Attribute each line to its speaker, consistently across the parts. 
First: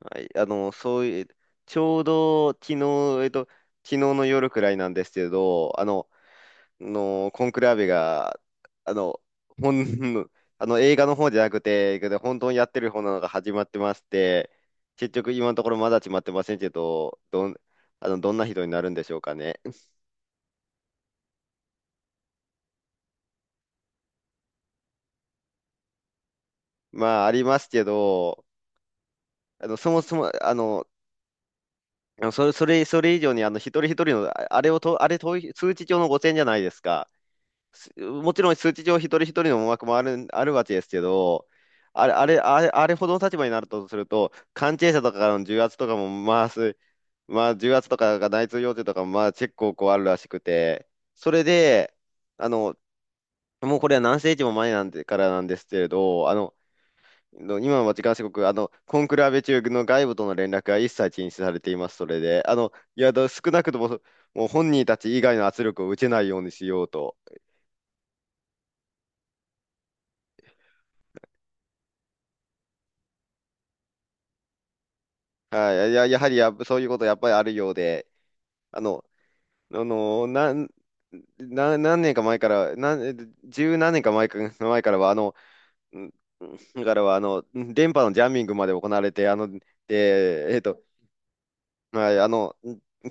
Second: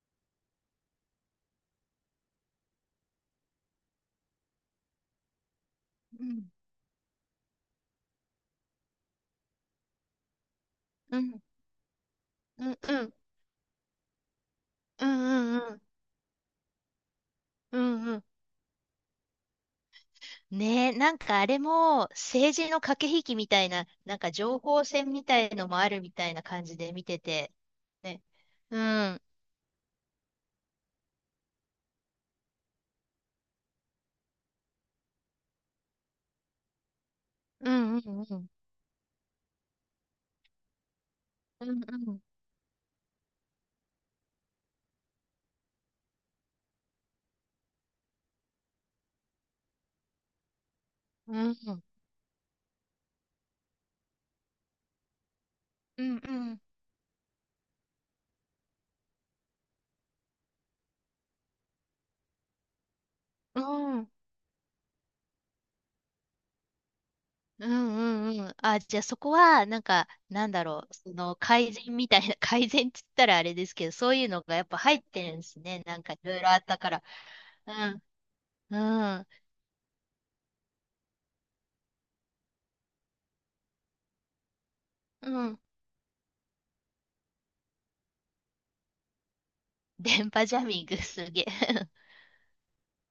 Speaker 1: はい、そういう、ちょうど昨日、えっと、昨日の夜くらいなんですけど、あの、
Speaker 2: うん、
Speaker 1: のコンクラーベが、あの、ほん、あの映画の
Speaker 2: う
Speaker 1: 方じ
Speaker 2: ん、
Speaker 1: ゃなくて、けど本当にや
Speaker 2: う
Speaker 1: っ
Speaker 2: ん、
Speaker 1: てる
Speaker 2: う
Speaker 1: 方な
Speaker 2: ん、
Speaker 1: のが始まってまして、
Speaker 2: う
Speaker 1: 結局今の
Speaker 2: ん、
Speaker 1: とこ
Speaker 2: う
Speaker 1: ろ
Speaker 2: ん、
Speaker 1: まだ決まってませんけど、
Speaker 2: うん、うん。
Speaker 1: どんな人になるんでしょうかね。
Speaker 2: ねえ、なんかあれも政治の駆け引きみたいな、なんか情報戦みたいのもあるみたいな感じで見て
Speaker 1: まあ、あり
Speaker 2: て。
Speaker 1: ますけ
Speaker 2: ね。
Speaker 1: ど、
Speaker 2: うん、
Speaker 1: そもそも、それ以上に、一人一人の、ああれをと、あれ、統一通知帳の5,000じゃないですか。
Speaker 2: うん、うん、
Speaker 1: も
Speaker 2: う
Speaker 1: ち
Speaker 2: ん、
Speaker 1: ろん数値上一人一人の思惑もあるわけですけど、
Speaker 2: うん、
Speaker 1: あ
Speaker 2: う
Speaker 1: れ、
Speaker 2: ん、
Speaker 1: あれ、あれ、あれほどの立場になるとすると、関係者とかからの重圧とかも、まあ、まあ、重圧とかが内通要請とかも、まあ、結構こうあるらしくて、そ
Speaker 2: う
Speaker 1: れ
Speaker 2: ん、うん、
Speaker 1: で、あの、もうこれは何世紀も前なんで、からなんですけれ
Speaker 2: うん、う
Speaker 1: ど、
Speaker 2: ん、
Speaker 1: 今は時間すごく、コンクラベ中の外部との連絡が一切禁止されています、それで。いや、少
Speaker 2: う
Speaker 1: なくとも、
Speaker 2: ん、
Speaker 1: もう本人たち以外の圧力を受けないようにしようと。
Speaker 2: うん、うん。あ、じゃあそこは、なんだろう、その改善みたいな、改善って言ったらあれですけど、そういうのがやっぱ入ってるんです
Speaker 1: は
Speaker 2: ね。
Speaker 1: い、い
Speaker 2: なん
Speaker 1: や、
Speaker 2: か
Speaker 1: や
Speaker 2: い
Speaker 1: はり
Speaker 2: ろい
Speaker 1: や
Speaker 2: ろ
Speaker 1: っ
Speaker 2: あ
Speaker 1: ぱ、
Speaker 2: った
Speaker 1: そういう
Speaker 2: か
Speaker 1: こ
Speaker 2: ら。
Speaker 1: とやっぱりあるよ
Speaker 2: う
Speaker 1: う
Speaker 2: ん、
Speaker 1: で、あの、
Speaker 2: うん、
Speaker 1: あの、なん、な、何年か前から、十何年か前か、前からは、
Speaker 2: うん、
Speaker 1: んからは、電波のジャミングまで行われて、あの、
Speaker 2: 電波
Speaker 1: で、
Speaker 2: ジ
Speaker 1: えっ
Speaker 2: ャ
Speaker 1: と、
Speaker 2: ミングすげえ。
Speaker 1: はい、あの、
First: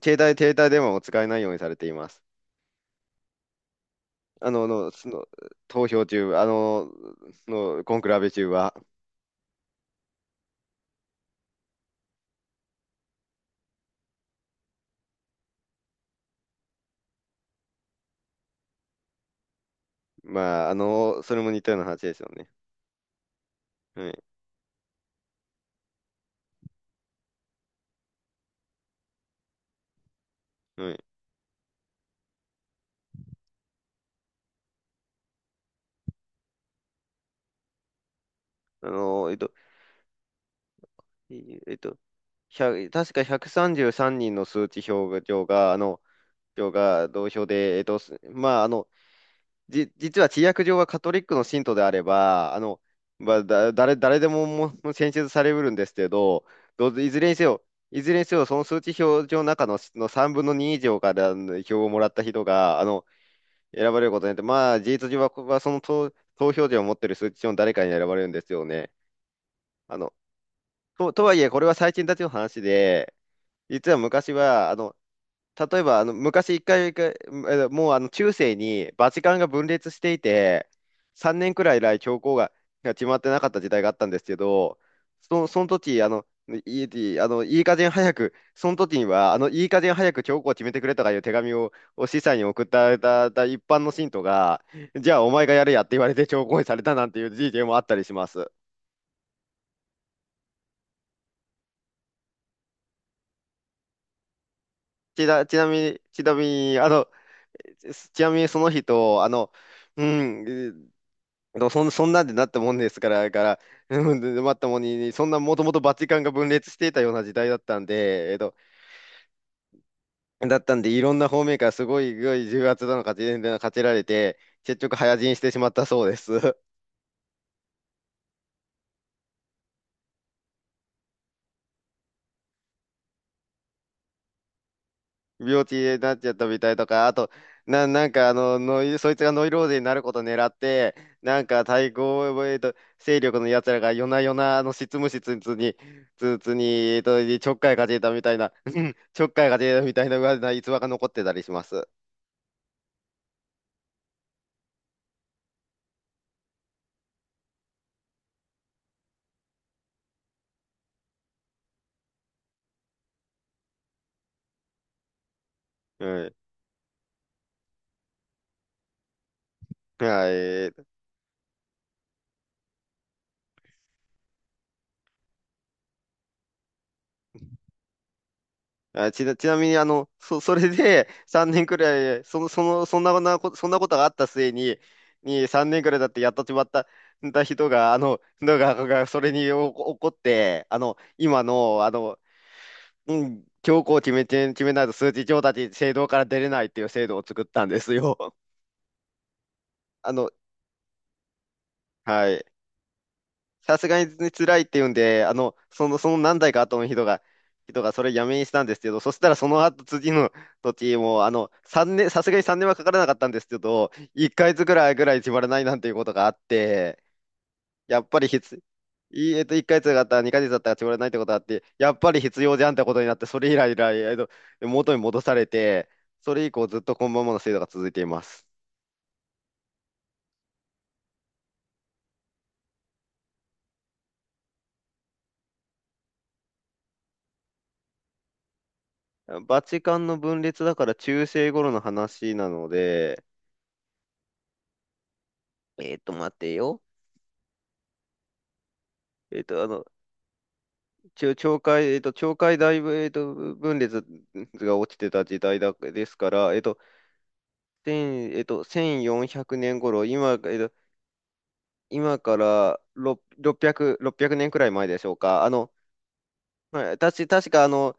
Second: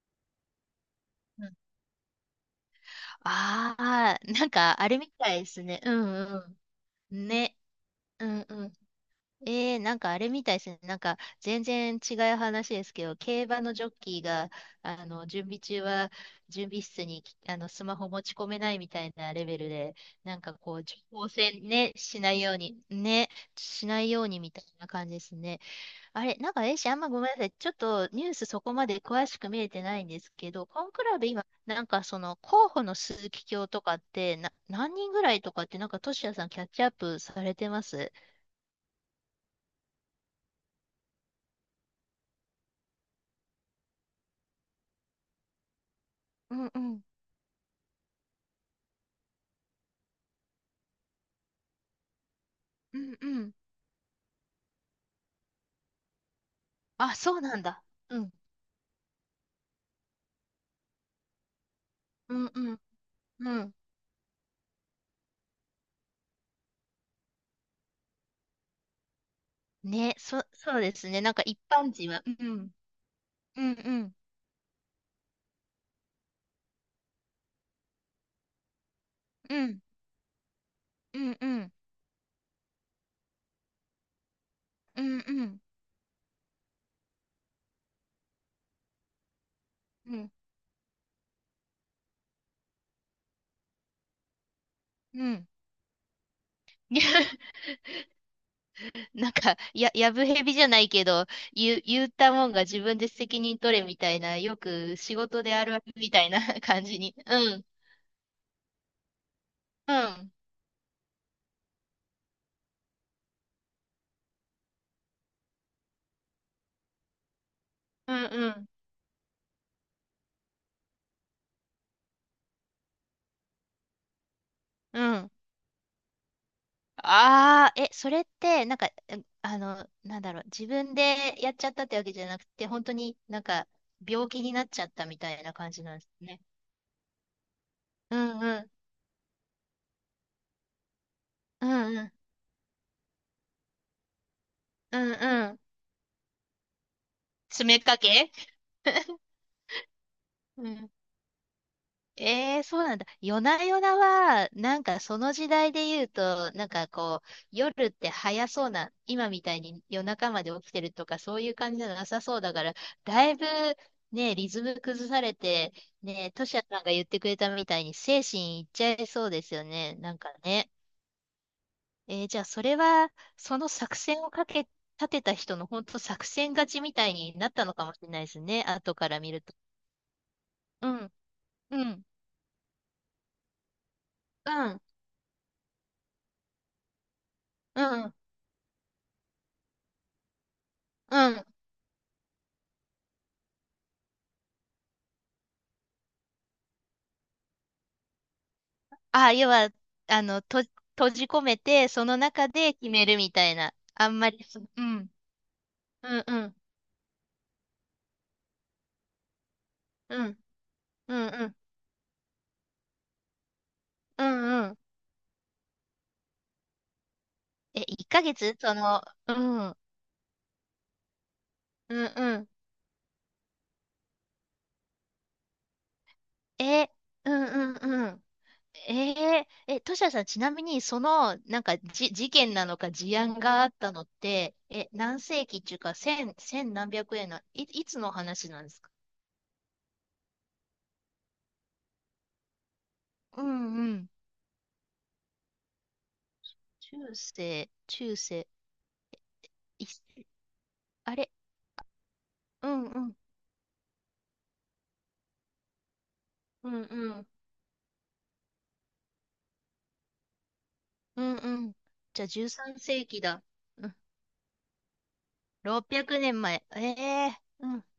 Speaker 1: 携帯、携帯電話を使えない
Speaker 2: う
Speaker 1: よう
Speaker 2: ん。
Speaker 1: にされています。
Speaker 2: ああ、なん
Speaker 1: あの、
Speaker 2: かあ
Speaker 1: の、
Speaker 2: れ
Speaker 1: そ
Speaker 2: み
Speaker 1: の、
Speaker 2: たいですね。
Speaker 1: 投
Speaker 2: う
Speaker 1: 票中、
Speaker 2: んうん。ね。
Speaker 1: コンクラ
Speaker 2: う
Speaker 1: ベ
Speaker 2: ん
Speaker 1: 中
Speaker 2: う
Speaker 1: は、
Speaker 2: ん。なんかあれみたいですね。なんか全然違う話ですけど、競馬のジョッキーが、準備中は準備室にあのスマホ持ち込めないみたいなレベルで、なんか
Speaker 1: まあ、
Speaker 2: こう、情報
Speaker 1: それも似
Speaker 2: 戦
Speaker 1: たような
Speaker 2: ね、
Speaker 1: 話で
Speaker 2: し
Speaker 1: すよ
Speaker 2: ない
Speaker 1: ね。
Speaker 2: ように、ね、しな
Speaker 1: は
Speaker 2: いよ
Speaker 1: い、
Speaker 2: うにみたいな感じですね。あれ、あんまごめんなさい。ちょっとニュースそこまで詳しく見れてないんですけど、コ
Speaker 1: は
Speaker 2: ン
Speaker 1: い。
Speaker 2: クラベ今、なんかその候補の鈴木卿とかって、何人ぐらいとかって、なんか、トシヤさんキャッチアップされてます
Speaker 1: あの、えっと、えっと、1確か133人の数値表上が、
Speaker 2: う
Speaker 1: 表
Speaker 2: んうん。
Speaker 1: が同票で、まあ、実は治薬上はカトリックの信徒であれば、
Speaker 2: うん
Speaker 1: ま
Speaker 2: う
Speaker 1: あ、
Speaker 2: ん。
Speaker 1: 誰でも、選出されうるんですけど、い
Speaker 2: あ、
Speaker 1: ずれ
Speaker 2: そ
Speaker 1: に
Speaker 2: う
Speaker 1: せ
Speaker 2: なん
Speaker 1: よ、
Speaker 2: だ。うん。
Speaker 1: その数値表上の中の、3分の2以上から票をもらった
Speaker 2: う
Speaker 1: 人
Speaker 2: んうん
Speaker 1: が、
Speaker 2: うん。
Speaker 1: 選ばれることによって、まあ、事実上は、ここはその投票権を持っている数値上の誰かに選ばれるんですよね。あの
Speaker 2: そうです
Speaker 1: と、
Speaker 2: ね。なん
Speaker 1: はい
Speaker 2: か
Speaker 1: え、
Speaker 2: 一
Speaker 1: これは
Speaker 2: 般
Speaker 1: 最近
Speaker 2: 人
Speaker 1: たち
Speaker 2: は、
Speaker 1: の
Speaker 2: う
Speaker 1: 話
Speaker 2: ん
Speaker 1: で、
Speaker 2: うんう
Speaker 1: 実は
Speaker 2: ん
Speaker 1: 昔は、例えば、あの、昔一回、一回もう、中世にバチカンが
Speaker 2: う
Speaker 1: 分
Speaker 2: ん
Speaker 1: 裂していて、
Speaker 2: うん
Speaker 1: 3
Speaker 2: う
Speaker 1: 年く
Speaker 2: ん
Speaker 1: らい以来教皇が、決まってなかった時代があったんですけど、
Speaker 2: うんう
Speaker 1: そ
Speaker 2: ん
Speaker 1: の時、あの、いい、あの、いい加減早く、その時には、あの、いい加減早
Speaker 2: う
Speaker 1: く
Speaker 2: ん
Speaker 1: 教皇を決めてくれとかいう手紙を、司祭に送った一般の信徒が、じゃあ
Speaker 2: う
Speaker 1: お前
Speaker 2: ん。
Speaker 1: がやれやって言われて教皇にされたなんていう事 件もあったりします。
Speaker 2: やぶへびじゃないけど、言ったもんが自分で責任取れみたいな、よく仕事で
Speaker 1: ち
Speaker 2: あ
Speaker 1: な
Speaker 2: る
Speaker 1: み
Speaker 2: ある
Speaker 1: に、
Speaker 2: み
Speaker 1: ち
Speaker 2: たい
Speaker 1: な
Speaker 2: な
Speaker 1: み に、
Speaker 2: 感
Speaker 1: あ
Speaker 2: じ
Speaker 1: の、
Speaker 2: に。うん。
Speaker 1: ちなみにその人、あの、
Speaker 2: う
Speaker 1: う
Speaker 2: ん。
Speaker 1: ん、えーそん、そんなんでなったもんですから、から、うん、でまったもんに、そんなもともとバチカンが分裂していたような時代だったん
Speaker 2: うん
Speaker 1: で、
Speaker 2: うん。
Speaker 1: だったんで、いろんな方面からすごい重圧なのか、勝ちられて、結局、
Speaker 2: う
Speaker 1: 早死
Speaker 2: ん。
Speaker 1: にしてしまったそうです。
Speaker 2: それって、あの、なんだろう、自分でやっちゃったってわけじゃなくて、本当になんか、病気になっちゃったみたいな
Speaker 1: 病
Speaker 2: 感
Speaker 1: 気
Speaker 2: じな
Speaker 1: に
Speaker 2: んです
Speaker 1: なっちゃっ
Speaker 2: ね。
Speaker 1: たみたいとか、あと、なん
Speaker 2: う
Speaker 1: か
Speaker 2: んうん。
Speaker 1: そいつがノイローゼになることを狙って、なんか
Speaker 2: う
Speaker 1: 対
Speaker 2: んうん。
Speaker 1: 抗、勢力のやつらが夜な夜なあの執
Speaker 2: う
Speaker 1: 務
Speaker 2: ん
Speaker 1: 室に、
Speaker 2: うん。
Speaker 1: つつに、えっと、ちょっかい
Speaker 2: 詰め
Speaker 1: か
Speaker 2: か
Speaker 1: けたみ
Speaker 2: け
Speaker 1: たいな、うん ちょっかいかけたみたいな、うわな
Speaker 2: う
Speaker 1: 逸話が
Speaker 2: ん
Speaker 1: 残ってたりします。
Speaker 2: ええそうなんだ。夜な夜なは、なんかその時代で言うと、なんかこう、夜って早そうな、今みたいに夜中まで起きてるとか、そういう感じじゃなさそうだから、だいぶね、リズム崩されて、
Speaker 1: う
Speaker 2: ね、
Speaker 1: ん。
Speaker 2: トシヤさんが言ってくれたみたいに精神いっちゃいそうですよね。なんか
Speaker 1: は
Speaker 2: ね。
Speaker 1: い。
Speaker 2: えーじゃあそれは、その作戦をかけ、立てた人の本当作戦勝ちみたいになったのかもしれないですね。後か
Speaker 1: あ、
Speaker 2: ら見る
Speaker 1: ち
Speaker 2: と。
Speaker 1: なみに、あの、そ、それ
Speaker 2: う
Speaker 1: で
Speaker 2: ん、
Speaker 1: 3年く
Speaker 2: うん、
Speaker 1: らい、そんなことがあった
Speaker 2: う
Speaker 1: 末に、
Speaker 2: ん、
Speaker 1: 3年くらいだってやっとしまった、人
Speaker 2: う
Speaker 1: が、あ
Speaker 2: ん、
Speaker 1: の、のが、がそれにお怒って、あの、
Speaker 2: う
Speaker 1: 今
Speaker 2: ん。
Speaker 1: の、あの、うん、強行を決めて、決めないと数値上達制度から出れないっていう制度を作ったんですよ。
Speaker 2: あ、要は、
Speaker 1: あ
Speaker 2: あ
Speaker 1: の、
Speaker 2: の、と、閉じ込めて、その
Speaker 1: はい。
Speaker 2: 中で決めるみたいな。
Speaker 1: さすが
Speaker 2: あんま
Speaker 1: に
Speaker 2: り
Speaker 1: 辛
Speaker 2: そ、
Speaker 1: いって
Speaker 2: う
Speaker 1: 言うん
Speaker 2: ん。
Speaker 1: で、その
Speaker 2: うんう
Speaker 1: 何代
Speaker 2: ん。
Speaker 1: か後の人がそれやめにしたんですけど、そしたらその後次
Speaker 2: うん。
Speaker 1: の時
Speaker 2: うん
Speaker 1: も、
Speaker 2: うん。
Speaker 1: さすがに3年はかからなかったんですけど、
Speaker 2: う
Speaker 1: 1ヶ
Speaker 2: ん
Speaker 1: 月
Speaker 2: うん。
Speaker 1: ぐらい決まらないなんていうことがあって、
Speaker 2: え、
Speaker 1: やっ
Speaker 2: 1
Speaker 1: ぱり
Speaker 2: ヶ月
Speaker 1: 必、
Speaker 2: その、
Speaker 1: い
Speaker 2: う
Speaker 1: えっと、1
Speaker 2: ん。うん
Speaker 1: ヶ月だったら2ヶ月だったら決まらないってことがあって、やっ
Speaker 2: う
Speaker 1: ぱり必
Speaker 2: ん。
Speaker 1: 要じゃんってことになって、それ以来以来、元に戻されて、それ以降ずっ
Speaker 2: え、う
Speaker 1: とこのままの
Speaker 2: ん
Speaker 1: 制度が続
Speaker 2: う
Speaker 1: いて
Speaker 2: ん
Speaker 1: い
Speaker 2: う
Speaker 1: ま
Speaker 2: ん。
Speaker 1: す。
Speaker 2: えー、え、トシヤさん、ちなみに、その、事件なのか、事案があったのって、え、何世紀っていうか、千何百円の、いつの話なんですか
Speaker 1: バチカンの分裂だから中世頃の話なので、
Speaker 2: うんうん。
Speaker 1: えっと、待てよ。
Speaker 2: 中世、
Speaker 1: えっと、あの、
Speaker 2: い、あれ、
Speaker 1: 懲戒、懲戒
Speaker 2: う
Speaker 1: 大
Speaker 2: ん
Speaker 1: 分、
Speaker 2: うん、
Speaker 1: 分裂が落ちてた時代だ、ですから、えっ
Speaker 2: う
Speaker 1: と、
Speaker 2: んうん。
Speaker 1: 千、えっと、1400年頃、今、
Speaker 2: うんうん。
Speaker 1: 今
Speaker 2: じゃあ
Speaker 1: か
Speaker 2: 13
Speaker 1: ら
Speaker 2: 世紀だ。うん。
Speaker 1: 600、6 0年ねんくらい前でしょうか。
Speaker 2: 600年前。え
Speaker 1: まあ
Speaker 2: え
Speaker 1: 確か、
Speaker 2: うん。
Speaker 1: の、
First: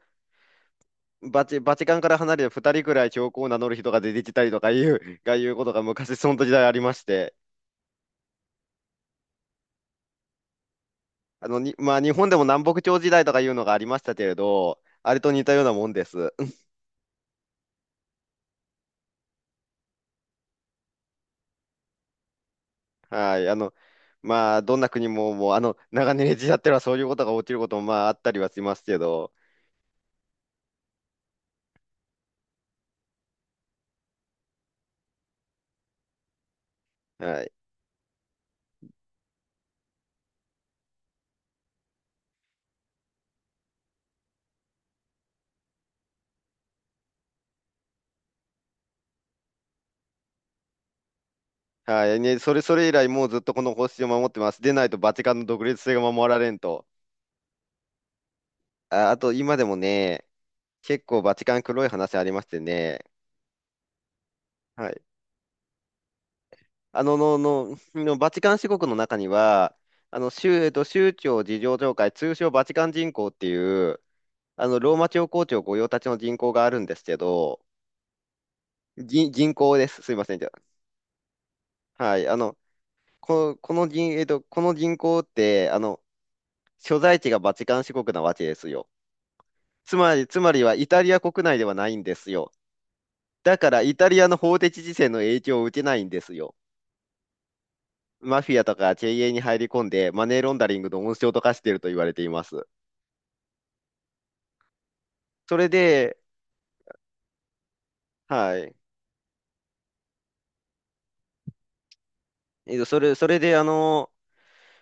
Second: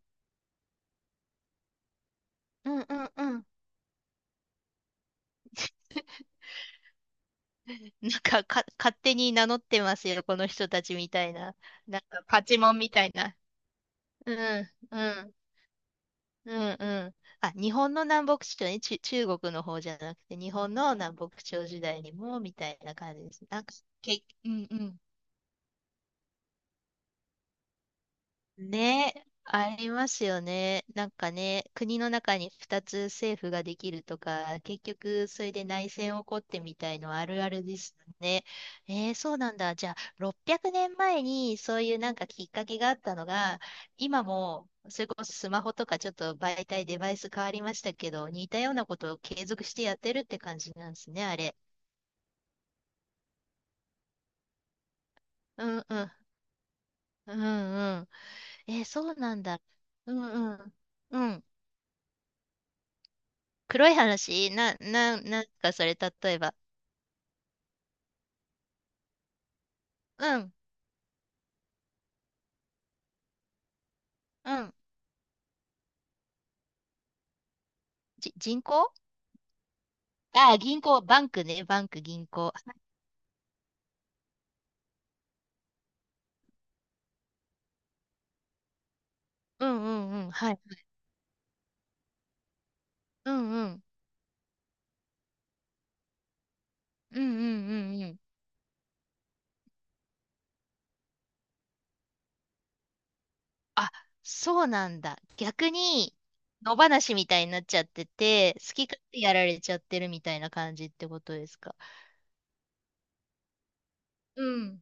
Speaker 1: バチ、バチカンから離れて
Speaker 2: う
Speaker 1: 2
Speaker 2: ん
Speaker 1: 人く
Speaker 2: う
Speaker 1: らい
Speaker 2: んう
Speaker 1: 教皇
Speaker 2: ん。
Speaker 1: を名乗る人が出てきたりとかいう、いうことが昔、その時代ありまして、
Speaker 2: 勝手に名乗ってますよ、この人たちみたいな。
Speaker 1: ま
Speaker 2: な
Speaker 1: あ、
Speaker 2: ん
Speaker 1: 日
Speaker 2: か、
Speaker 1: 本で
Speaker 2: パ
Speaker 1: も
Speaker 2: チ
Speaker 1: 南
Speaker 2: モン
Speaker 1: 北
Speaker 2: み
Speaker 1: 朝
Speaker 2: た
Speaker 1: 時
Speaker 2: い
Speaker 1: 代と
Speaker 2: な。
Speaker 1: かいうのがありましたけれ
Speaker 2: うん、
Speaker 1: ど、
Speaker 2: う
Speaker 1: あれと
Speaker 2: ん、
Speaker 1: 似たようなもんです。
Speaker 2: うん、うん。あ、日本の南北朝ね、中国の方じゃなくて、日本の南北朝時代にも、みたいな感じで
Speaker 1: は
Speaker 2: す。
Speaker 1: い。
Speaker 2: う
Speaker 1: まあ、
Speaker 2: んう
Speaker 1: どんな
Speaker 2: ん。
Speaker 1: 国も、もう、長年ジじ合ってはそういうことが起きることも、まあ、あったりはしますけ
Speaker 2: ね、
Speaker 1: ど、
Speaker 2: ありますよね。なんかね、国の中に2つ政府ができるとか、結局それで内戦起こってみたいのあ
Speaker 1: は
Speaker 2: るあ
Speaker 1: い。
Speaker 2: るですね。えー、そうなんだ。じゃあ、600年前にそういうなんかきっかけがあったのが、今も、それこそスマホとかちょっと媒体、デバイス変わりましたけど、似たようなことを継続してやってるって感じなんですね、あれ。
Speaker 1: はい。ね、それ以来、もうずっとこの方針を守ってます。でないと、バチカンの独
Speaker 2: う
Speaker 1: 立
Speaker 2: ん
Speaker 1: 性
Speaker 2: う
Speaker 1: が
Speaker 2: ん。
Speaker 1: 守られんと。
Speaker 2: うんうん。えー、そ
Speaker 1: あ、
Speaker 2: う
Speaker 1: あと、
Speaker 2: なん
Speaker 1: 今
Speaker 2: だ。
Speaker 1: でも
Speaker 2: う
Speaker 1: ね、
Speaker 2: んうん。
Speaker 1: 結
Speaker 2: う
Speaker 1: 構バ
Speaker 2: ん。
Speaker 1: チカン黒い話ありましてね、
Speaker 2: 黒い話な、
Speaker 1: はい。
Speaker 2: な、なんかそれ、例えば。
Speaker 1: あの、の、の、のバチカン四国の中には、あの、
Speaker 2: うん、
Speaker 1: 宗、えっと、宗教事情協会、通称バチカン人口っていう、
Speaker 2: うん。
Speaker 1: ローマ教皇庁御用達の人口があるんですけど、
Speaker 2: 人行？
Speaker 1: 人口です。すいません。
Speaker 2: ああ、銀行、バンクね、バンク、
Speaker 1: はい、
Speaker 2: 銀行。
Speaker 1: この銀、えっと、この銀行って、所在地がバチカン市国なわけですよ。
Speaker 2: うんうんうん、
Speaker 1: つ
Speaker 2: は
Speaker 1: ま
Speaker 2: い。
Speaker 1: りはイタリア国内ではないんですよ。
Speaker 2: うん
Speaker 1: だ
Speaker 2: う
Speaker 1: から、
Speaker 2: ん。
Speaker 1: イタリアの法的事線の影響を受けないんですよ。
Speaker 2: うんうんうんうん。
Speaker 1: マフィアとか経営に入り込んで、マネーロンダリングの温床と化していると言われています。
Speaker 2: あ、そうなんだ。
Speaker 1: それ
Speaker 2: 逆に、
Speaker 1: で、
Speaker 2: 野放しみたいになっちゃってて、
Speaker 1: は
Speaker 2: 好
Speaker 1: い。
Speaker 2: き勝手やられちゃってるみたいな感じってことですか。
Speaker 1: それで、あの、
Speaker 2: うん、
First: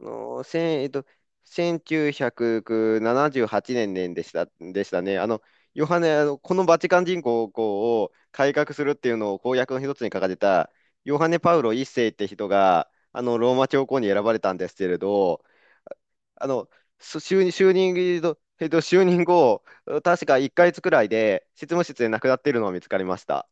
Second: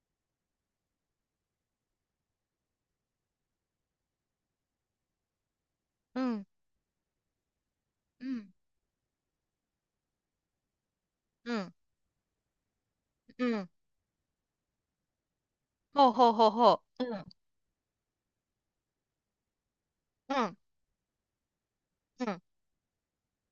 Speaker 1: あの、千、えっと、1978年でしたね。あの、ヨハネ、
Speaker 2: う
Speaker 1: あの、
Speaker 2: ん、
Speaker 1: このバチカン人口を
Speaker 2: うん、
Speaker 1: 改革するっていうのを公約の一つに掲げた、ヨハネ・
Speaker 2: う
Speaker 1: パウロ
Speaker 2: ん、
Speaker 1: 一世って人が、
Speaker 2: う
Speaker 1: ローマ
Speaker 2: ん。
Speaker 1: 教皇に選ばれたんですけれど、
Speaker 2: ほうほう
Speaker 1: あ
Speaker 2: ほう
Speaker 1: の、
Speaker 2: ほう。うん、
Speaker 1: 就任、就任後、確
Speaker 2: う
Speaker 1: か1
Speaker 2: ん、
Speaker 1: ヶ月くらいで執務室で亡
Speaker 2: う
Speaker 1: くなっ
Speaker 2: ん。
Speaker 1: ているのが見つかりました。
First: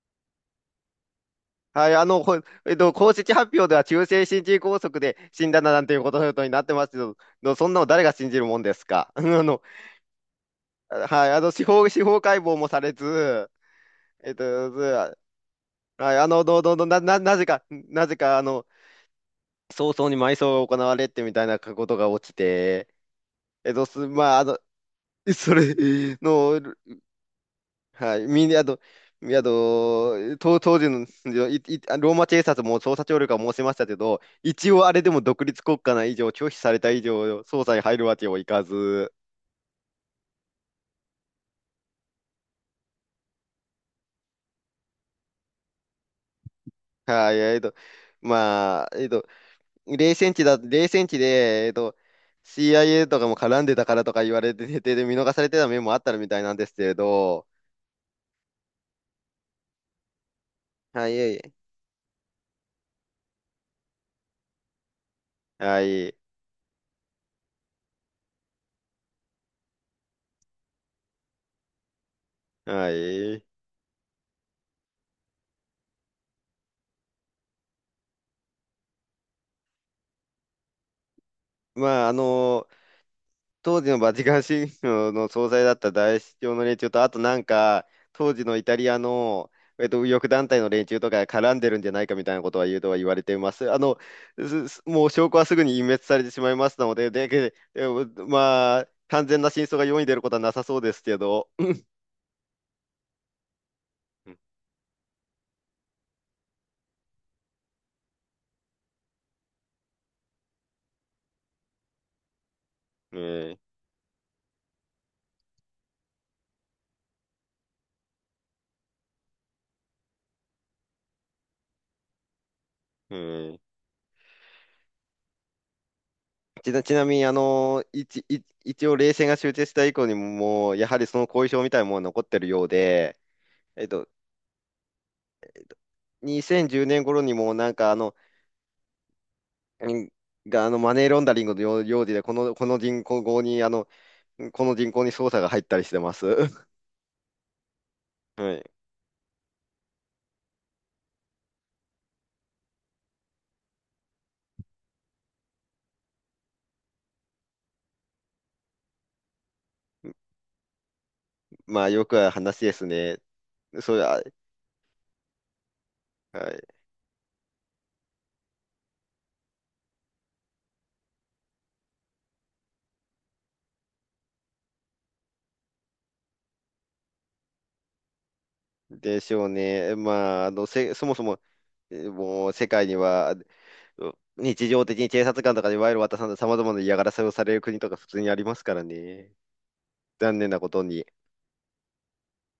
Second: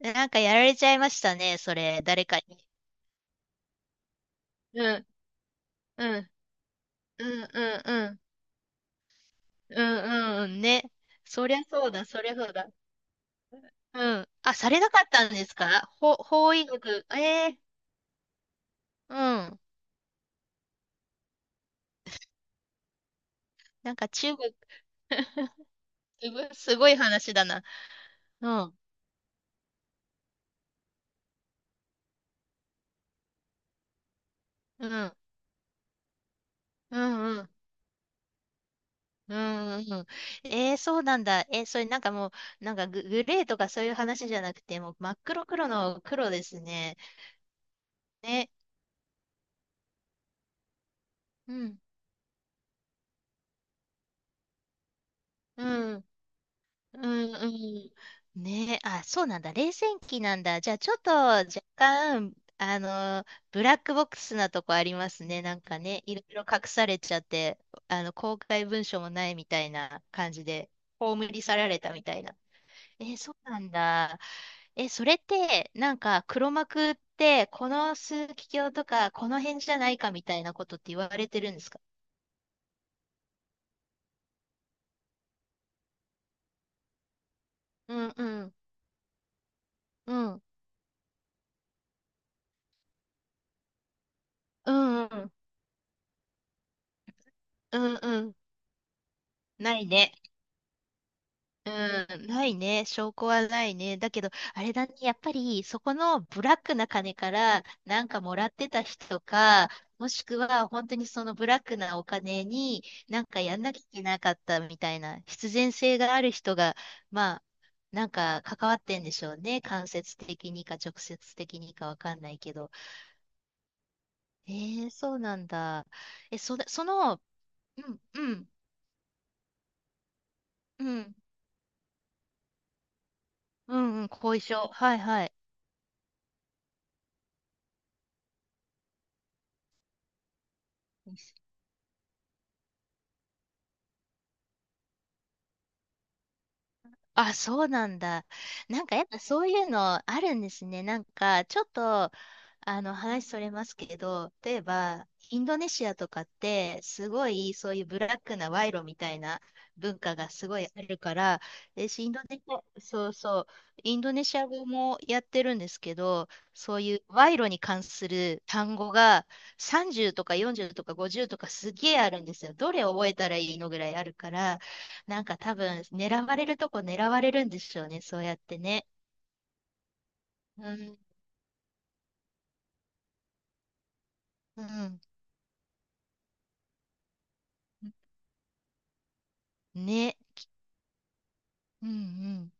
Speaker 2: なんかやられちゃいましたね、そ
Speaker 1: はい、
Speaker 2: れ、誰かに。
Speaker 1: 公式発表では急性心筋梗
Speaker 2: う
Speaker 1: 塞
Speaker 2: ん、
Speaker 1: で死んだなんていうこ
Speaker 2: うん。
Speaker 1: とになってますけど、
Speaker 2: うんう
Speaker 1: そんな
Speaker 2: ん
Speaker 1: の誰
Speaker 2: う
Speaker 1: が
Speaker 2: ん。
Speaker 1: 信じるもんですか。
Speaker 2: うんうんね。
Speaker 1: はい、
Speaker 2: そりゃそう
Speaker 1: 司
Speaker 2: だ、
Speaker 1: 法
Speaker 2: そりゃ
Speaker 1: 解
Speaker 2: そう
Speaker 1: 剖も
Speaker 2: だ。
Speaker 1: されず、
Speaker 2: うん。
Speaker 1: えっ
Speaker 2: さ
Speaker 1: と、
Speaker 2: れなかっ
Speaker 1: ず
Speaker 2: たんですか
Speaker 1: は
Speaker 2: ほ、
Speaker 1: い、あの、
Speaker 2: 法
Speaker 1: ど、
Speaker 2: 医
Speaker 1: ど、ど、な、
Speaker 2: 学。
Speaker 1: な、なぜ
Speaker 2: ええ
Speaker 1: か、
Speaker 2: うん。
Speaker 1: 早々に埋葬が行われてみたいなことが起きて、えっと、
Speaker 2: なん
Speaker 1: す、
Speaker 2: か中
Speaker 1: まあ、あ
Speaker 2: 国、
Speaker 1: の、それ
Speaker 2: すごい、
Speaker 1: の、
Speaker 2: すごい話だな。
Speaker 1: はい。み
Speaker 2: う
Speaker 1: んな、あ
Speaker 2: ん。
Speaker 1: と、当時のローマ警察も捜査協力は申しましたけど、一応
Speaker 2: う
Speaker 1: あれで
Speaker 2: ん。
Speaker 1: も独立国家な以上、拒否された
Speaker 2: う
Speaker 1: 以
Speaker 2: ん
Speaker 1: 上、
Speaker 2: うん。
Speaker 1: 捜査に入るわけにはいかず、
Speaker 2: うんうんうん。えー、そうなんだ。えーそれなんかもう、グレーとかそういう話じゃなくて、もう真っ黒黒の黒ですね。
Speaker 1: はい、
Speaker 2: ね。
Speaker 1: まあ、えっと、冷戦地
Speaker 2: う
Speaker 1: で、
Speaker 2: ん。
Speaker 1: CIA とかも絡んでたからとか言われてて、で、見逃されて
Speaker 2: う
Speaker 1: た面もあっ
Speaker 2: ん。
Speaker 1: たみたいなんですけれ
Speaker 2: うん
Speaker 1: ど、
Speaker 2: うん。ねえ、あ、そうなんだ。冷戦期なんだ。じゃあ、ちょっ
Speaker 1: は
Speaker 2: と
Speaker 1: い、
Speaker 2: 若干、ブラックボックスなとこありますね。なんか
Speaker 1: は
Speaker 2: ね、い
Speaker 1: い、
Speaker 2: ろいろ隠されちゃって、公開文書もないみたいな感じで、葬り去られたみたいな。
Speaker 1: は
Speaker 2: え、そ
Speaker 1: い。
Speaker 2: うなんだ。え、それって、なんか、黒幕って、この枢機卿とか、この辺じゃないかみたいなことって言われてるんですか
Speaker 1: まあ、当時のバチカン市場の総裁だった大司教の連中と、あとなんか、
Speaker 2: うんう
Speaker 1: 当時
Speaker 2: ん。
Speaker 1: のイタリアの、右
Speaker 2: う
Speaker 1: 翼
Speaker 2: ん。
Speaker 1: 団体の連中とかが絡んでるんじゃないかみたいなことは言われています。
Speaker 2: う
Speaker 1: も
Speaker 2: んう
Speaker 1: う証
Speaker 2: ん。
Speaker 1: 拠はすぐに隠滅されてしまいますので、で、で
Speaker 2: う
Speaker 1: え
Speaker 2: んうん。
Speaker 1: まあ、完全な真
Speaker 2: な
Speaker 1: 相が
Speaker 2: い
Speaker 1: 世に
Speaker 2: ね。
Speaker 1: 出ることはなさそうですけど。
Speaker 2: うん、ないね。証拠はないね。だけ
Speaker 1: う
Speaker 2: ど、
Speaker 1: ん
Speaker 2: あれだね。やっぱり、そこのブラックな金から、なんかもらってた人か、もしくは、本当にそのブラックなお金に、なんかや
Speaker 1: ええ
Speaker 2: んなきゃいけなかったみたいな、必然性がある人が、まあ、なんか関わってんでしょうね。間接的にか、直接的にかわかんないけど。
Speaker 1: うん
Speaker 2: えー、そうなんだ。え、それ、そ
Speaker 1: ちなみ
Speaker 2: の、
Speaker 1: に、
Speaker 2: うん、うん、
Speaker 1: 一応、冷戦が終結した以降にも、もう
Speaker 2: う
Speaker 1: やはり
Speaker 2: ん、
Speaker 1: その後遺症みたいなものは残ってるようで、
Speaker 2: う
Speaker 1: えっ
Speaker 2: ん、う
Speaker 1: と、
Speaker 2: ん、後遺症。はい、はい。
Speaker 1: 2010年頃にも、なんか、あの、うんが、あの、マネーロンダリングの用事で、この人口に、捜査が入ったりしてます。
Speaker 2: あ、そうなんだ。
Speaker 1: はい。
Speaker 2: なんかやっぱそういうのあるんですね。なんかちょっと、あの、話それますけど、例えば、インドネシアとかって、すごい、そういうブラックな賄賂みたいな文化がすごいあるから、
Speaker 1: まあ、
Speaker 2: 私、
Speaker 1: よくある話ですね。そ
Speaker 2: イン
Speaker 1: れ
Speaker 2: ド
Speaker 1: は、
Speaker 2: ネシア語もやってるんですけど、
Speaker 1: はい。
Speaker 2: そういう賄賂に関する単語が30とか40とか50とかすげえあるんですよ。どれ覚えたらいいのぐらいあるから、なんか多分、狙われるとこ狙われるんでしょうね、そうやってね。
Speaker 1: でしょうね。まあ、
Speaker 2: うん、
Speaker 1: そもそも、もう、世界には、う
Speaker 2: う
Speaker 1: 日常的
Speaker 2: ん、
Speaker 1: に警察官とかに賄賂を渡さんと様々な嫌がらせをされる国とか普通にありますからね。
Speaker 2: ね、
Speaker 1: 残念なことに。
Speaker 2: うん、うん。